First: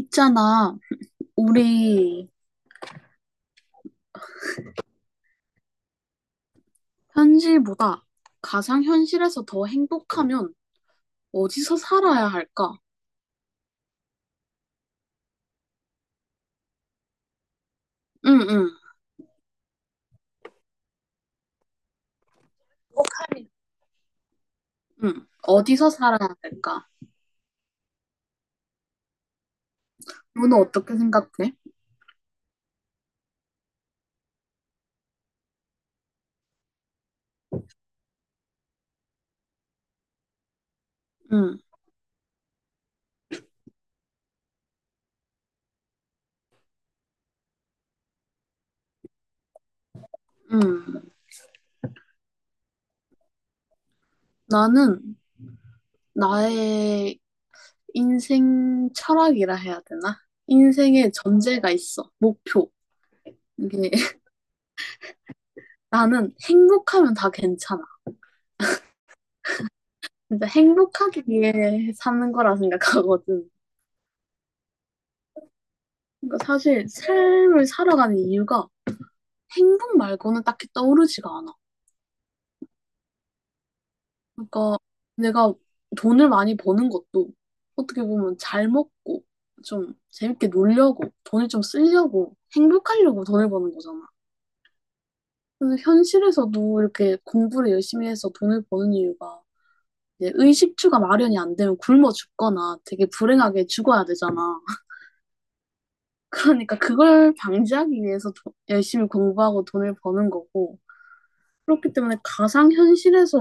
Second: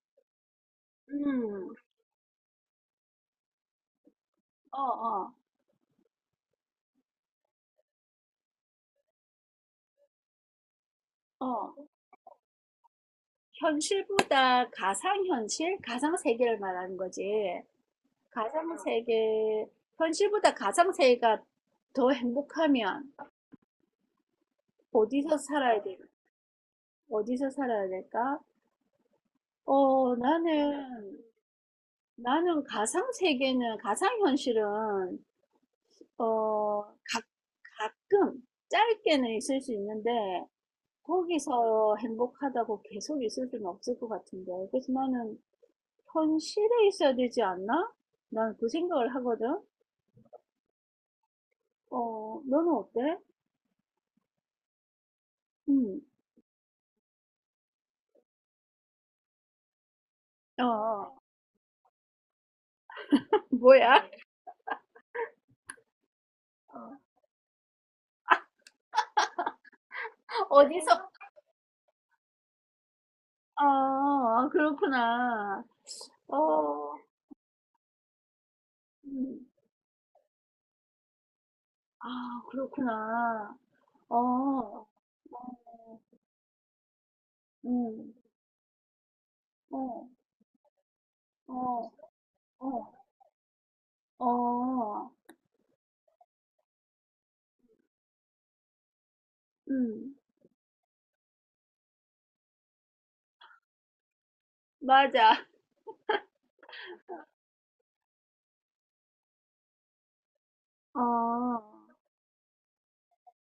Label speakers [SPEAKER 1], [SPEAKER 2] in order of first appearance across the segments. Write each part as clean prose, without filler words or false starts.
[SPEAKER 1] 있잖아,
[SPEAKER 2] 음,
[SPEAKER 1] 우리
[SPEAKER 2] 어, 어,
[SPEAKER 1] 현실보다 가상현실에서 더 행복하면
[SPEAKER 2] 어.
[SPEAKER 1] 어디서 살아야 할까?
[SPEAKER 2] 현실보다 가상현실? 가상세계를 말하는 거지.
[SPEAKER 1] 응, 응,
[SPEAKER 2] 가상세계, 현실보다 가상세계가 더 행복하면
[SPEAKER 1] 행복하면. 응.
[SPEAKER 2] 어디서 살아야
[SPEAKER 1] 어디서
[SPEAKER 2] 돼?
[SPEAKER 1] 살아야 할까?
[SPEAKER 2] 어디서 살아야 될까? 어,
[SPEAKER 1] 너는 어떻게
[SPEAKER 2] 나는,
[SPEAKER 1] 생각해?
[SPEAKER 2] 나는 가상세계는, 가상현실은, 어, 가, 가끔, 짧게는 있을 수 있는데,
[SPEAKER 1] 응,
[SPEAKER 2] 거기서 행복하다고 계속 있을 수는 없을 것 같은데. 그래서 나는 현실에 있어야 되지 않나? 난 그 생각을 하거든.
[SPEAKER 1] 응.
[SPEAKER 2] 너는 어때?
[SPEAKER 1] 나는
[SPEAKER 2] 음,
[SPEAKER 1] 나의 인생 철학이라 해야 되나?
[SPEAKER 2] 어,
[SPEAKER 1] 인생의
[SPEAKER 2] 어.
[SPEAKER 1] 전제가 있어. 목표. 이게
[SPEAKER 2] 뭐야?
[SPEAKER 1] 나는 행복하면 다 괜찮아. 진짜
[SPEAKER 2] 어디서?
[SPEAKER 1] 행복하기 위해 사는 거라 생각하거든.
[SPEAKER 2] 어, 어, 그렇구나.
[SPEAKER 1] 그러니까 사실
[SPEAKER 2] 어,
[SPEAKER 1] 삶을 살아가는 이유가
[SPEAKER 2] 음,
[SPEAKER 1] 행복 말고는 딱히 떠오르지가 않아.
[SPEAKER 2] 아, 그렇구나. 어,
[SPEAKER 1] 그러니까
[SPEAKER 2] 어,
[SPEAKER 1] 내가 돈을 많이 버는 것도 어떻게
[SPEAKER 2] 음,
[SPEAKER 1] 보면 잘 먹고 좀
[SPEAKER 2] 어,
[SPEAKER 1] 재밌게 놀려고 돈을 좀
[SPEAKER 2] 어,
[SPEAKER 1] 쓰려고
[SPEAKER 2] 어,
[SPEAKER 1] 행복하려고 돈을 버는 거잖아.
[SPEAKER 2] 어,
[SPEAKER 1] 그래서 현실에서도 이렇게 공부를 열심히 해서 돈을 버는 이유가
[SPEAKER 2] 음,
[SPEAKER 1] 이제 의식주가 마련이 안 되면 굶어 죽거나 되게 불행하게 죽어야 되잖아.
[SPEAKER 2] 맞아.
[SPEAKER 1] 그러니까 그걸 방지하기 위해서 열심히 공부하고 돈을 버는 거고,
[SPEAKER 2] 어,
[SPEAKER 1] 그렇기 때문에 가상현실에서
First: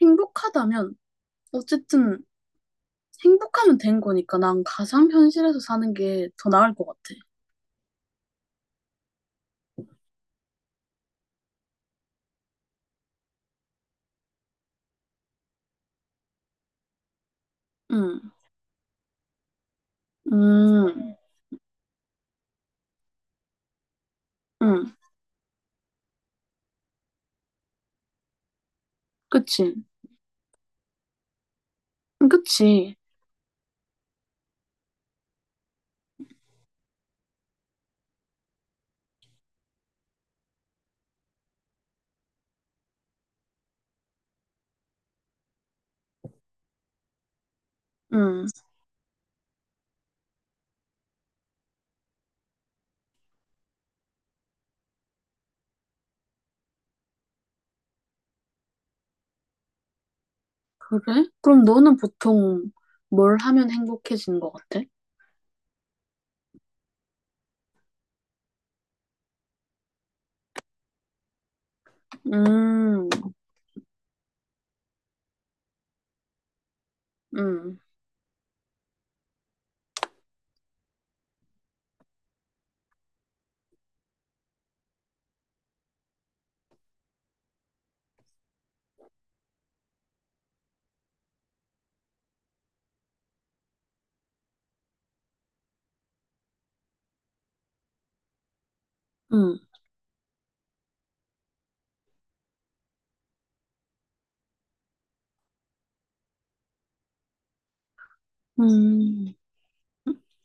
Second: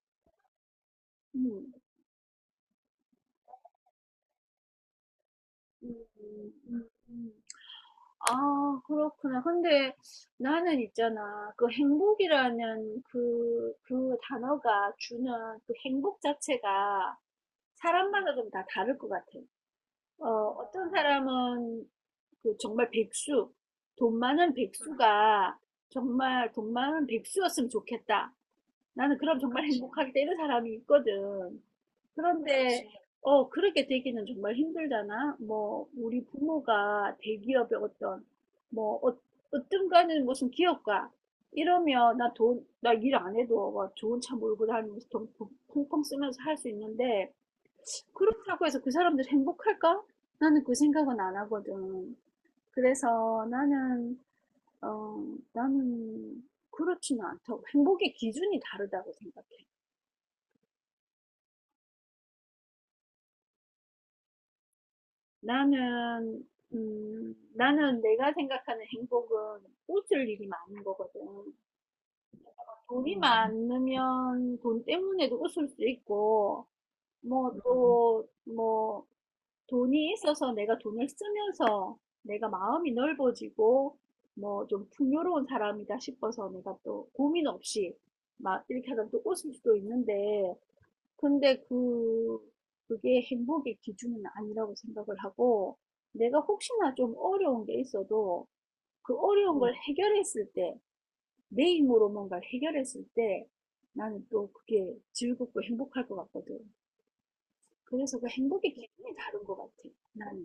[SPEAKER 1] 행복하다면
[SPEAKER 2] 음,
[SPEAKER 1] 어쨌든 행복하면 된 거니까 난 가상 현실에서 사는 게 더 나을 것 같아.
[SPEAKER 2] 음. 아, 그렇구나. 근데 나는 있잖아. 그 행복이라는 그 단어가 주는 그 행복 자체가
[SPEAKER 1] 응,
[SPEAKER 2] 사람마다 좀 다 다를 것 같아. 어, 어떤
[SPEAKER 1] 음,
[SPEAKER 2] 사람은 그 정말 백수, 돈 많은
[SPEAKER 1] 응,
[SPEAKER 2] 백수가 정말 돈 많은 백수였으면 좋겠다. 나는 그럼 정말
[SPEAKER 1] 그치,
[SPEAKER 2] 행복하겠다 이런 사람이 있거든. 그런데
[SPEAKER 1] 그치,
[SPEAKER 2] 그렇지. 그렇게 되기는 정말 힘들잖아. 뭐 우리 부모가 대기업의 어떤 뭐 어떤 거는 무슨 기업가 이러면 나 일 안 해도 막 좋은 차 몰고 다니면서 돈 펑펑 쓰면서 할 수 있는데
[SPEAKER 1] 응,
[SPEAKER 2] 그렇다고 해서 그 사람들 행복할까? 나는 그 생각은 안 하거든. 그래서 어 나는 그렇지는 않다고 행복의 기준이 다르다고 생각해.
[SPEAKER 1] 그래? 그럼 너는 보통 뭘 하면 행복해지는 것 같아?
[SPEAKER 2] 나는 나는 내가 생각하는 행복은 웃을 일이 많은 거거든.
[SPEAKER 1] 음,
[SPEAKER 2] 돈이 많으면 돈 때문에도 웃을 수 있고 뭐
[SPEAKER 1] 음,
[SPEAKER 2] 또 뭐 돈이 있어서 내가 돈을 쓰면서 내가 마음이 넓어지고 뭐 좀 풍요로운 사람이다 싶어서 내가 또 고민 없이 막 이렇게 하다 또 웃을 수도 있는데 근데 그 그게 행복의 기준은 아니라고 생각을 하고 내가 혹시나 좀 어려운 게 있어도 그 어려운
[SPEAKER 1] 음,
[SPEAKER 2] 걸 해결했을 때, 내 힘으로 뭔가를 해결했을 때 나는 또 그게 즐겁고 행복할 것 같거든. 그래서 그 행복의 기준이
[SPEAKER 1] 음,
[SPEAKER 2] 다른 것 같아, 나는.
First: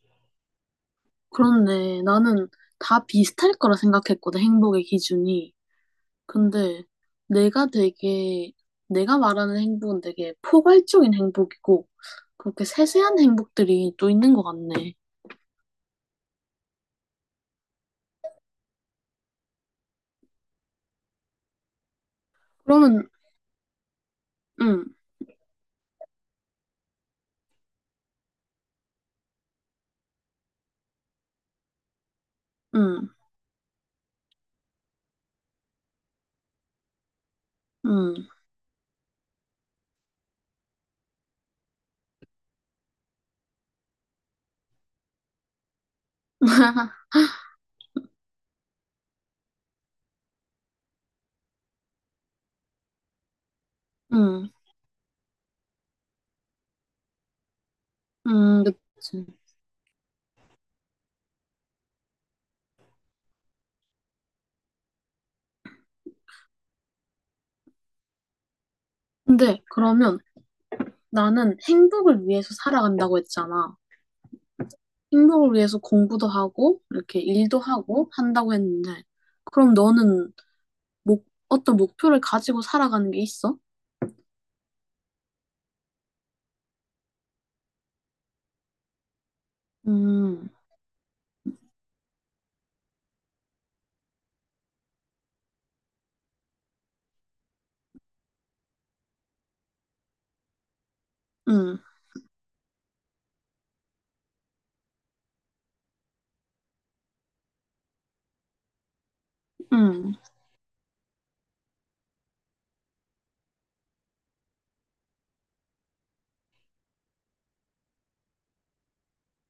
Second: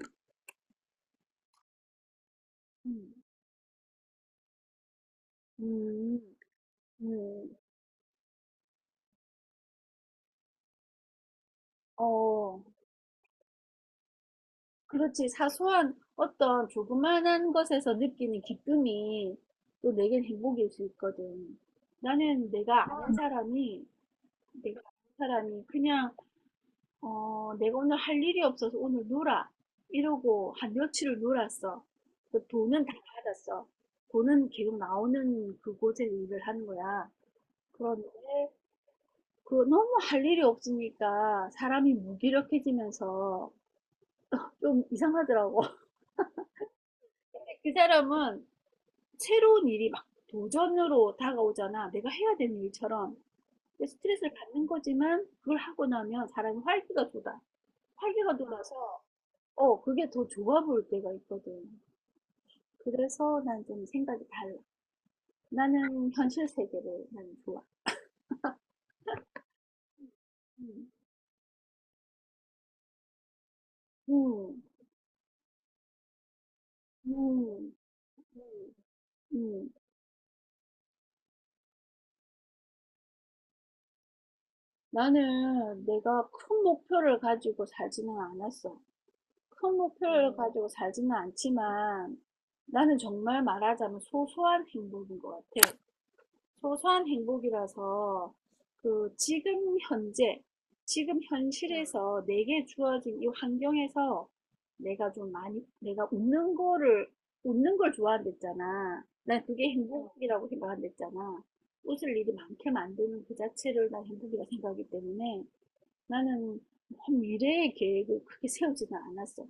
[SPEAKER 1] 그렇네. 나는 다
[SPEAKER 2] 음,
[SPEAKER 1] 비슷할 거라 생각했거든, 행복의 기준이.
[SPEAKER 2] 음,
[SPEAKER 1] 근데
[SPEAKER 2] 음,
[SPEAKER 1] 내가 되게, 내가 말하는 행복은 되게 포괄적인 행복이고,
[SPEAKER 2] 어.
[SPEAKER 1] 그렇게 세세한 행복들이 또 있는 것 같네.
[SPEAKER 2] 그렇지. 사소한 어떤 조그만한 것에서 느끼는 기쁨이 또 내겐 행복일 수 있거든. 나는 내가
[SPEAKER 1] 그러면,
[SPEAKER 2] 아는 사람이, 내가 아는
[SPEAKER 1] 응,
[SPEAKER 2] 사람이 그냥, 내가 오늘 할 일이 없어서 오늘 놀아. 이러고 한 며칠을 놀았어. 그 돈은 다
[SPEAKER 1] 응,
[SPEAKER 2] 받았어. 돈은 계속 나오는 그곳에 일을 하는 거야. 그런데
[SPEAKER 1] 응,
[SPEAKER 2] 그 너무 할 일이 없으니까 사람이 무기력해지면서 좀 이상하더라고. 그 사람은 새로운 일이 막 도전으로 다가오잖아. 내가 해야 되는 일처럼. 근데 스트레스를
[SPEAKER 1] 응,
[SPEAKER 2] 받는 거지만 그걸 하고 나면 사람이 활기가 돋아. 활기가
[SPEAKER 1] 응,
[SPEAKER 2] 돌아서
[SPEAKER 1] 그치.
[SPEAKER 2] 그게 더 좋아 보일 때가 있거든. 그래서 난 좀 생각이 달라. 나는 현실 세계를 나는 좋아.
[SPEAKER 1] 근데 그러면
[SPEAKER 2] 음,
[SPEAKER 1] 나는 행복을 위해서 살아간다고 했잖아.
[SPEAKER 2] 음,
[SPEAKER 1] 행복을 위해서 공부도 하고, 이렇게 일도
[SPEAKER 2] 음,
[SPEAKER 1] 하고 한다고
[SPEAKER 2] 음.
[SPEAKER 1] 했는데,
[SPEAKER 2] 음.
[SPEAKER 1] 그럼 너는 어떤 목표를 가지고 살아가는 게 있어?
[SPEAKER 2] 나는 내가 큰 목표를 가지고 살지는 않았어. 큰 목표를
[SPEAKER 1] 음,
[SPEAKER 2] 가지고 살지는 않지만 나는 정말 말하자면 소소한 행복인 것 같아. 소소한 행복이라서 그 지금 현재, 지금
[SPEAKER 1] 음,
[SPEAKER 2] 현실에서 내게 주어진 이 환경에서 내가 좀 많이, 내가 웃는 거를, 웃는 걸 좋아한댔잖아. 난 그게
[SPEAKER 1] 음.
[SPEAKER 2] 행복이라고 생각한댔잖아. 웃을 일이 많게 만드는 그 자체를 난 행복이라 생각하기 때문에 나는 뭐 미래의 계획을 크게 세우지는 않았어.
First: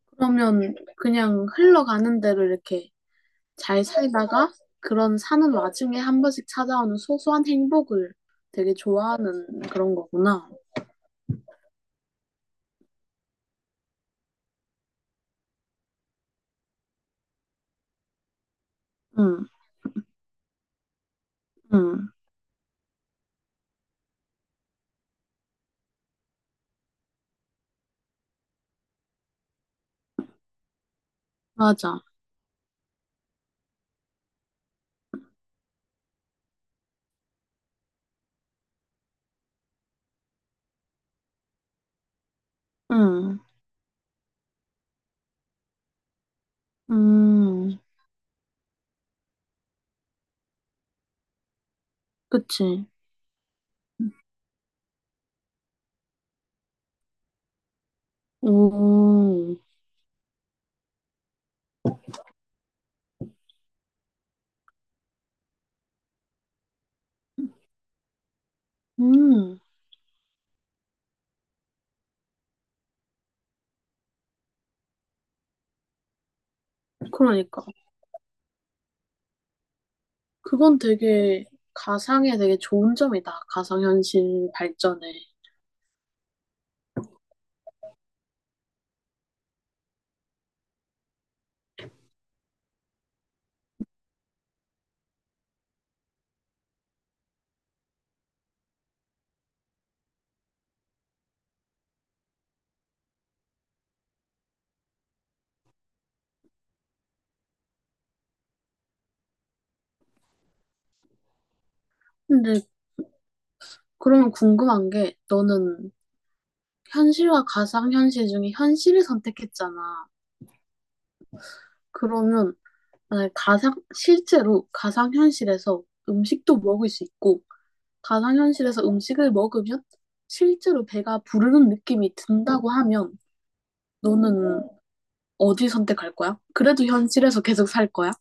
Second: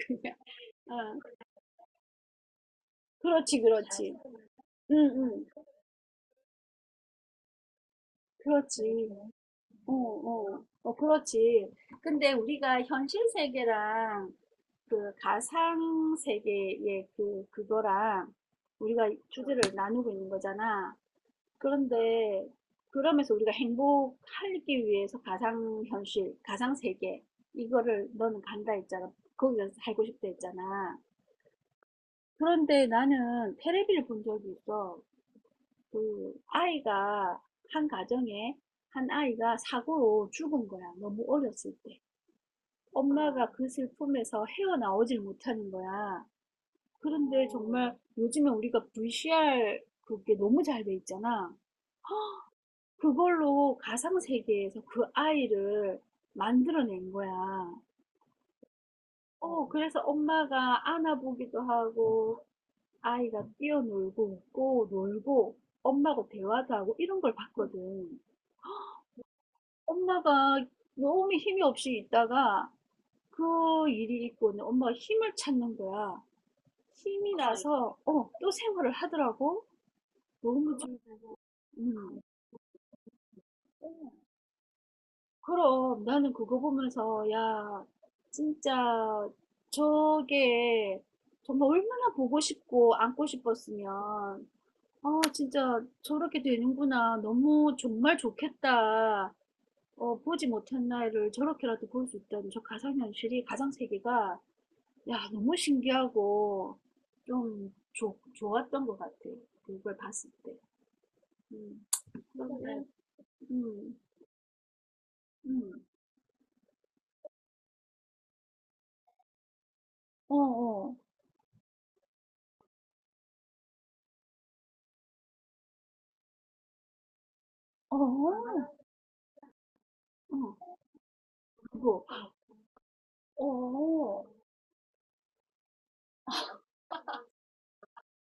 [SPEAKER 2] 그냥
[SPEAKER 1] 그러면
[SPEAKER 2] 아,
[SPEAKER 1] 그냥 흘러가는 대로 이렇게
[SPEAKER 2] 그렇지,
[SPEAKER 1] 잘
[SPEAKER 2] 그렇지.
[SPEAKER 1] 살다가,
[SPEAKER 2] 응,
[SPEAKER 1] 그런
[SPEAKER 2] 응,
[SPEAKER 1] 사는 와중에 한 번씩 찾아오는 소소한 행복을 되게
[SPEAKER 2] 그렇지.
[SPEAKER 1] 좋아하는
[SPEAKER 2] 어,
[SPEAKER 1] 그런 거구나.
[SPEAKER 2] 어, 어, 그렇지. 근데 우리가 현실 세계랑 그 가상 세계의 그거랑 우리가
[SPEAKER 1] 응,
[SPEAKER 2] 주제를 나누고 있는 거잖아.
[SPEAKER 1] 응,
[SPEAKER 2] 그런데 그러면서 우리가 행복하기 위해서 가상 현실, 가상 세계, 이거를 너는 간다 했잖아. 거기서 살고 싶다 했잖아.
[SPEAKER 1] 맞아.
[SPEAKER 2] 그런데 나는 테레비를 본 적이 있어. 그 아이가 한 가정에 한 아이가 사고로 죽은 거야. 너무 어렸을 때.
[SPEAKER 1] 응,
[SPEAKER 2] 엄마가 그 슬픔에서 헤어나오질 못하는 거야. 그런데
[SPEAKER 1] 음,
[SPEAKER 2] 정말 요즘에 우리가 VCR 그게 너무 잘 돼 있잖아.
[SPEAKER 1] 그치.
[SPEAKER 2] 그걸로 가상 세계에서 그 아이를 만들어낸 거야.
[SPEAKER 1] 오,
[SPEAKER 2] 그래서 엄마가 안아보기도 하고, 아이가 뛰어놀고, 웃고, 놀고, 엄마하고 대화도 하고, 이런 걸 봤거든.
[SPEAKER 1] 음,
[SPEAKER 2] 엄마가 너무 힘이 없이 있다가 그 일이 있고 엄마가 힘을 찾는 거야. 힘이 맞아요.
[SPEAKER 1] 그러니까.
[SPEAKER 2] 나서 또 생활을 하더라고. 너무
[SPEAKER 1] 그건
[SPEAKER 2] 좀
[SPEAKER 1] 되게
[SPEAKER 2] 음.
[SPEAKER 1] 가상에 되게 좋은 점이다. 가상현실 발전에.
[SPEAKER 2] 그럼 나는 그거 보면서 야, 진짜 저게 정말 얼마나 보고 싶고 안고 싶었으면 아, 진짜 저렇게 되는구나. 너무 정말 좋겠다. 보지 못한 나이를 저렇게라도 볼 수 있다는 저 가상현실이, 가상세계가 야, 너무 신기하고 좀 좋 좋았던 것 같아. 그걸 봤을 때. 음, 그런데,
[SPEAKER 1] 근데
[SPEAKER 2] 그래. 음,
[SPEAKER 1] 그러면 궁금한 게
[SPEAKER 2] 음,
[SPEAKER 1] 너는 현실과 가상현실 중에 현실을 선택했잖아.
[SPEAKER 2] 어, 어,
[SPEAKER 1] 그러면 아, 실제로 가상현실에서 음식도 먹을 수 있고,
[SPEAKER 2] 어, 얼마나,
[SPEAKER 1] 가상현실에서 음식을 먹으면
[SPEAKER 2] 어,
[SPEAKER 1] 실제로 배가 부르는
[SPEAKER 2] 그거.
[SPEAKER 1] 느낌이 든다고 하면
[SPEAKER 2] 어, 어,
[SPEAKER 1] 너는 어디 선택할 거야? 그래도 현실에서 계속 살 거야?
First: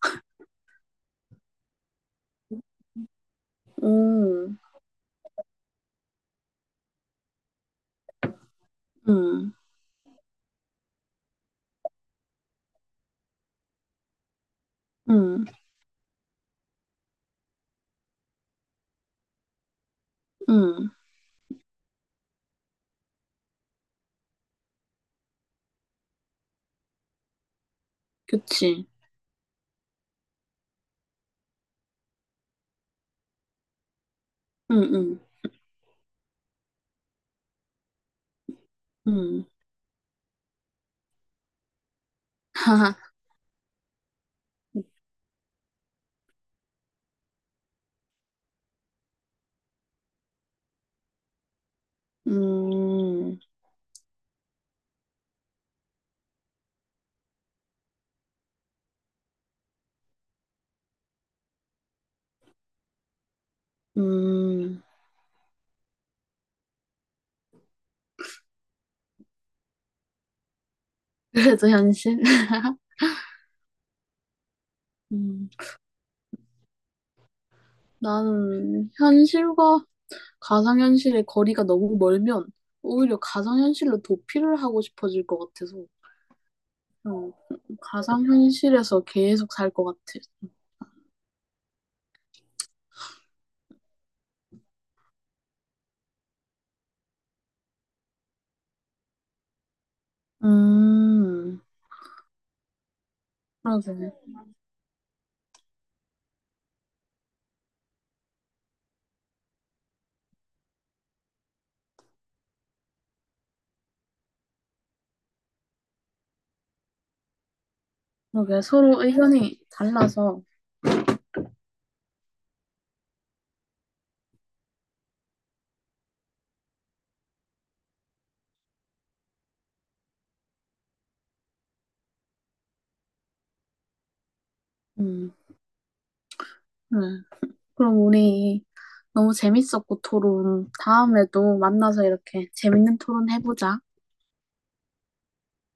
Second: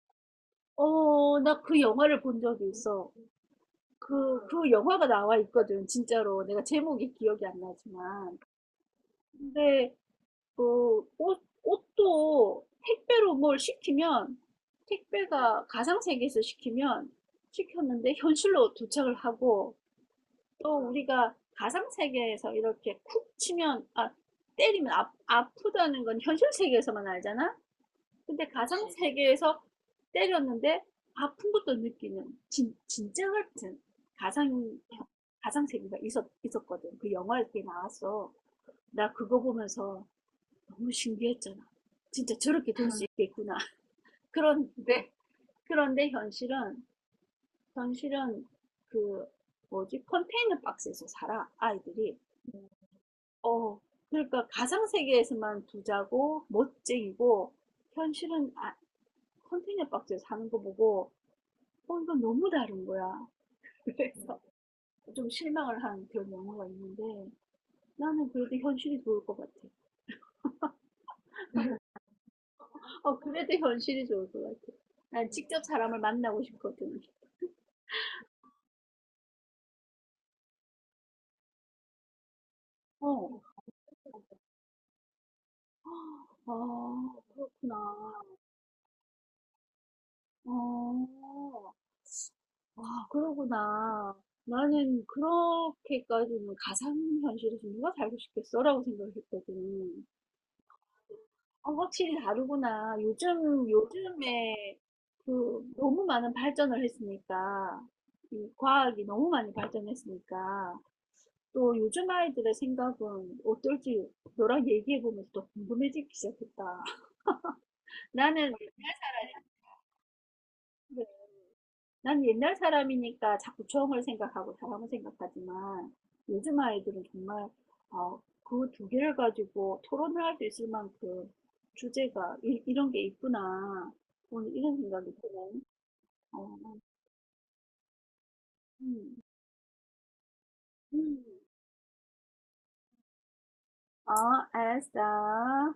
[SPEAKER 2] 어, 나 그 영화를 본 적이 있어. 그,
[SPEAKER 1] 음,
[SPEAKER 2] 그 영화가 나와 있거든, 진짜로. 내가 제목이 기억이 안 나지만.
[SPEAKER 1] 음,
[SPEAKER 2] 근데, 옷도 택배로 뭘 시키면,
[SPEAKER 1] 음,
[SPEAKER 2] 택배가 가상세계에서 시키면, 시켰는데 현실로 도착을 하고, 또
[SPEAKER 1] 음,
[SPEAKER 2] 우리가 가상 세계에서 이렇게 쿡 치면 아 때리면 아프다는 건 현실 세계에서만 알잖아. 근데
[SPEAKER 1] 그치.
[SPEAKER 2] 가상 세계에서 때렸는데 아픈 것도 느끼는 진짜 같은 가상
[SPEAKER 1] 음, 음,
[SPEAKER 2] 세계가 있었거든. 그 영화에 게 나왔어. 나 그거
[SPEAKER 1] 음.
[SPEAKER 2] 보면서 너무 신기했잖아. 진짜 저렇게 될
[SPEAKER 1] 하하,
[SPEAKER 2] 수 있겠구나. 그런 데 그런데 현실은 그 뭐지 컨테이너 박스에서 살아 아이들이.
[SPEAKER 1] 음,
[SPEAKER 2] 어. 그러니까 가상 세계에서만 부자고 멋쟁이고 현실은 아 컨테이너 박스에 사는 거 보고 '어 이건 너무 다른 거야.' 그래서
[SPEAKER 1] 음.
[SPEAKER 2] 좀 실망을 한 그런 영화가 있는데 나는 그래도 현실이 좋을 것 같아.
[SPEAKER 1] 그래도 현실?
[SPEAKER 2] 그래도 현실이 좋을 것 같아. 난
[SPEAKER 1] 음,
[SPEAKER 2] 직접 사람을 만나고 싶거든.
[SPEAKER 1] 나는 현실과 가상현실의 거리가 너무 멀면 오히려
[SPEAKER 2] 어.
[SPEAKER 1] 가상현실로 도피를 하고 싶어질 것 같아서,
[SPEAKER 2] 아,
[SPEAKER 1] 어,
[SPEAKER 2] 그렇구나.
[SPEAKER 1] 가상현실에서 계속 살 것 같아.
[SPEAKER 2] 어. 아, 그러구나. 나는 그렇게까지는 가상현실에서 누가 살고 싶겠어라고 생각했거든.
[SPEAKER 1] 음,
[SPEAKER 2] 확실히 다르구나. 요즘,
[SPEAKER 1] 그러게.
[SPEAKER 2] 요즘에 그 너무 많은 발전을 했으니까, 이 과학이 너무 많이 발전했으니까, 또 요즘 아이들의 생각은 어떨지 너랑 얘기해보면서 또 궁금해지기 시작했다. 나는
[SPEAKER 1] 그러게.
[SPEAKER 2] 옛날
[SPEAKER 1] 서로
[SPEAKER 2] 사람이
[SPEAKER 1] 의견이 달라서.
[SPEAKER 2] 난 옛날 사람이니까 자꾸 처을 생각하고 사람을 생각하지만 요즘 아이들은 정말 그 두 개를 가지고 토론을 할 수 있을 만큼 주제가 이런 게 있구나. 오늘 이런 생각이
[SPEAKER 1] 음,
[SPEAKER 2] 드네. 어,
[SPEAKER 1] 네. 그럼 우리
[SPEAKER 2] 음,
[SPEAKER 1] 너무 재밌었고 토론
[SPEAKER 2] 음.
[SPEAKER 1] 다음에도 만나서 이렇게 재밌는 토론 해보자.
[SPEAKER 2] 어, 알았어.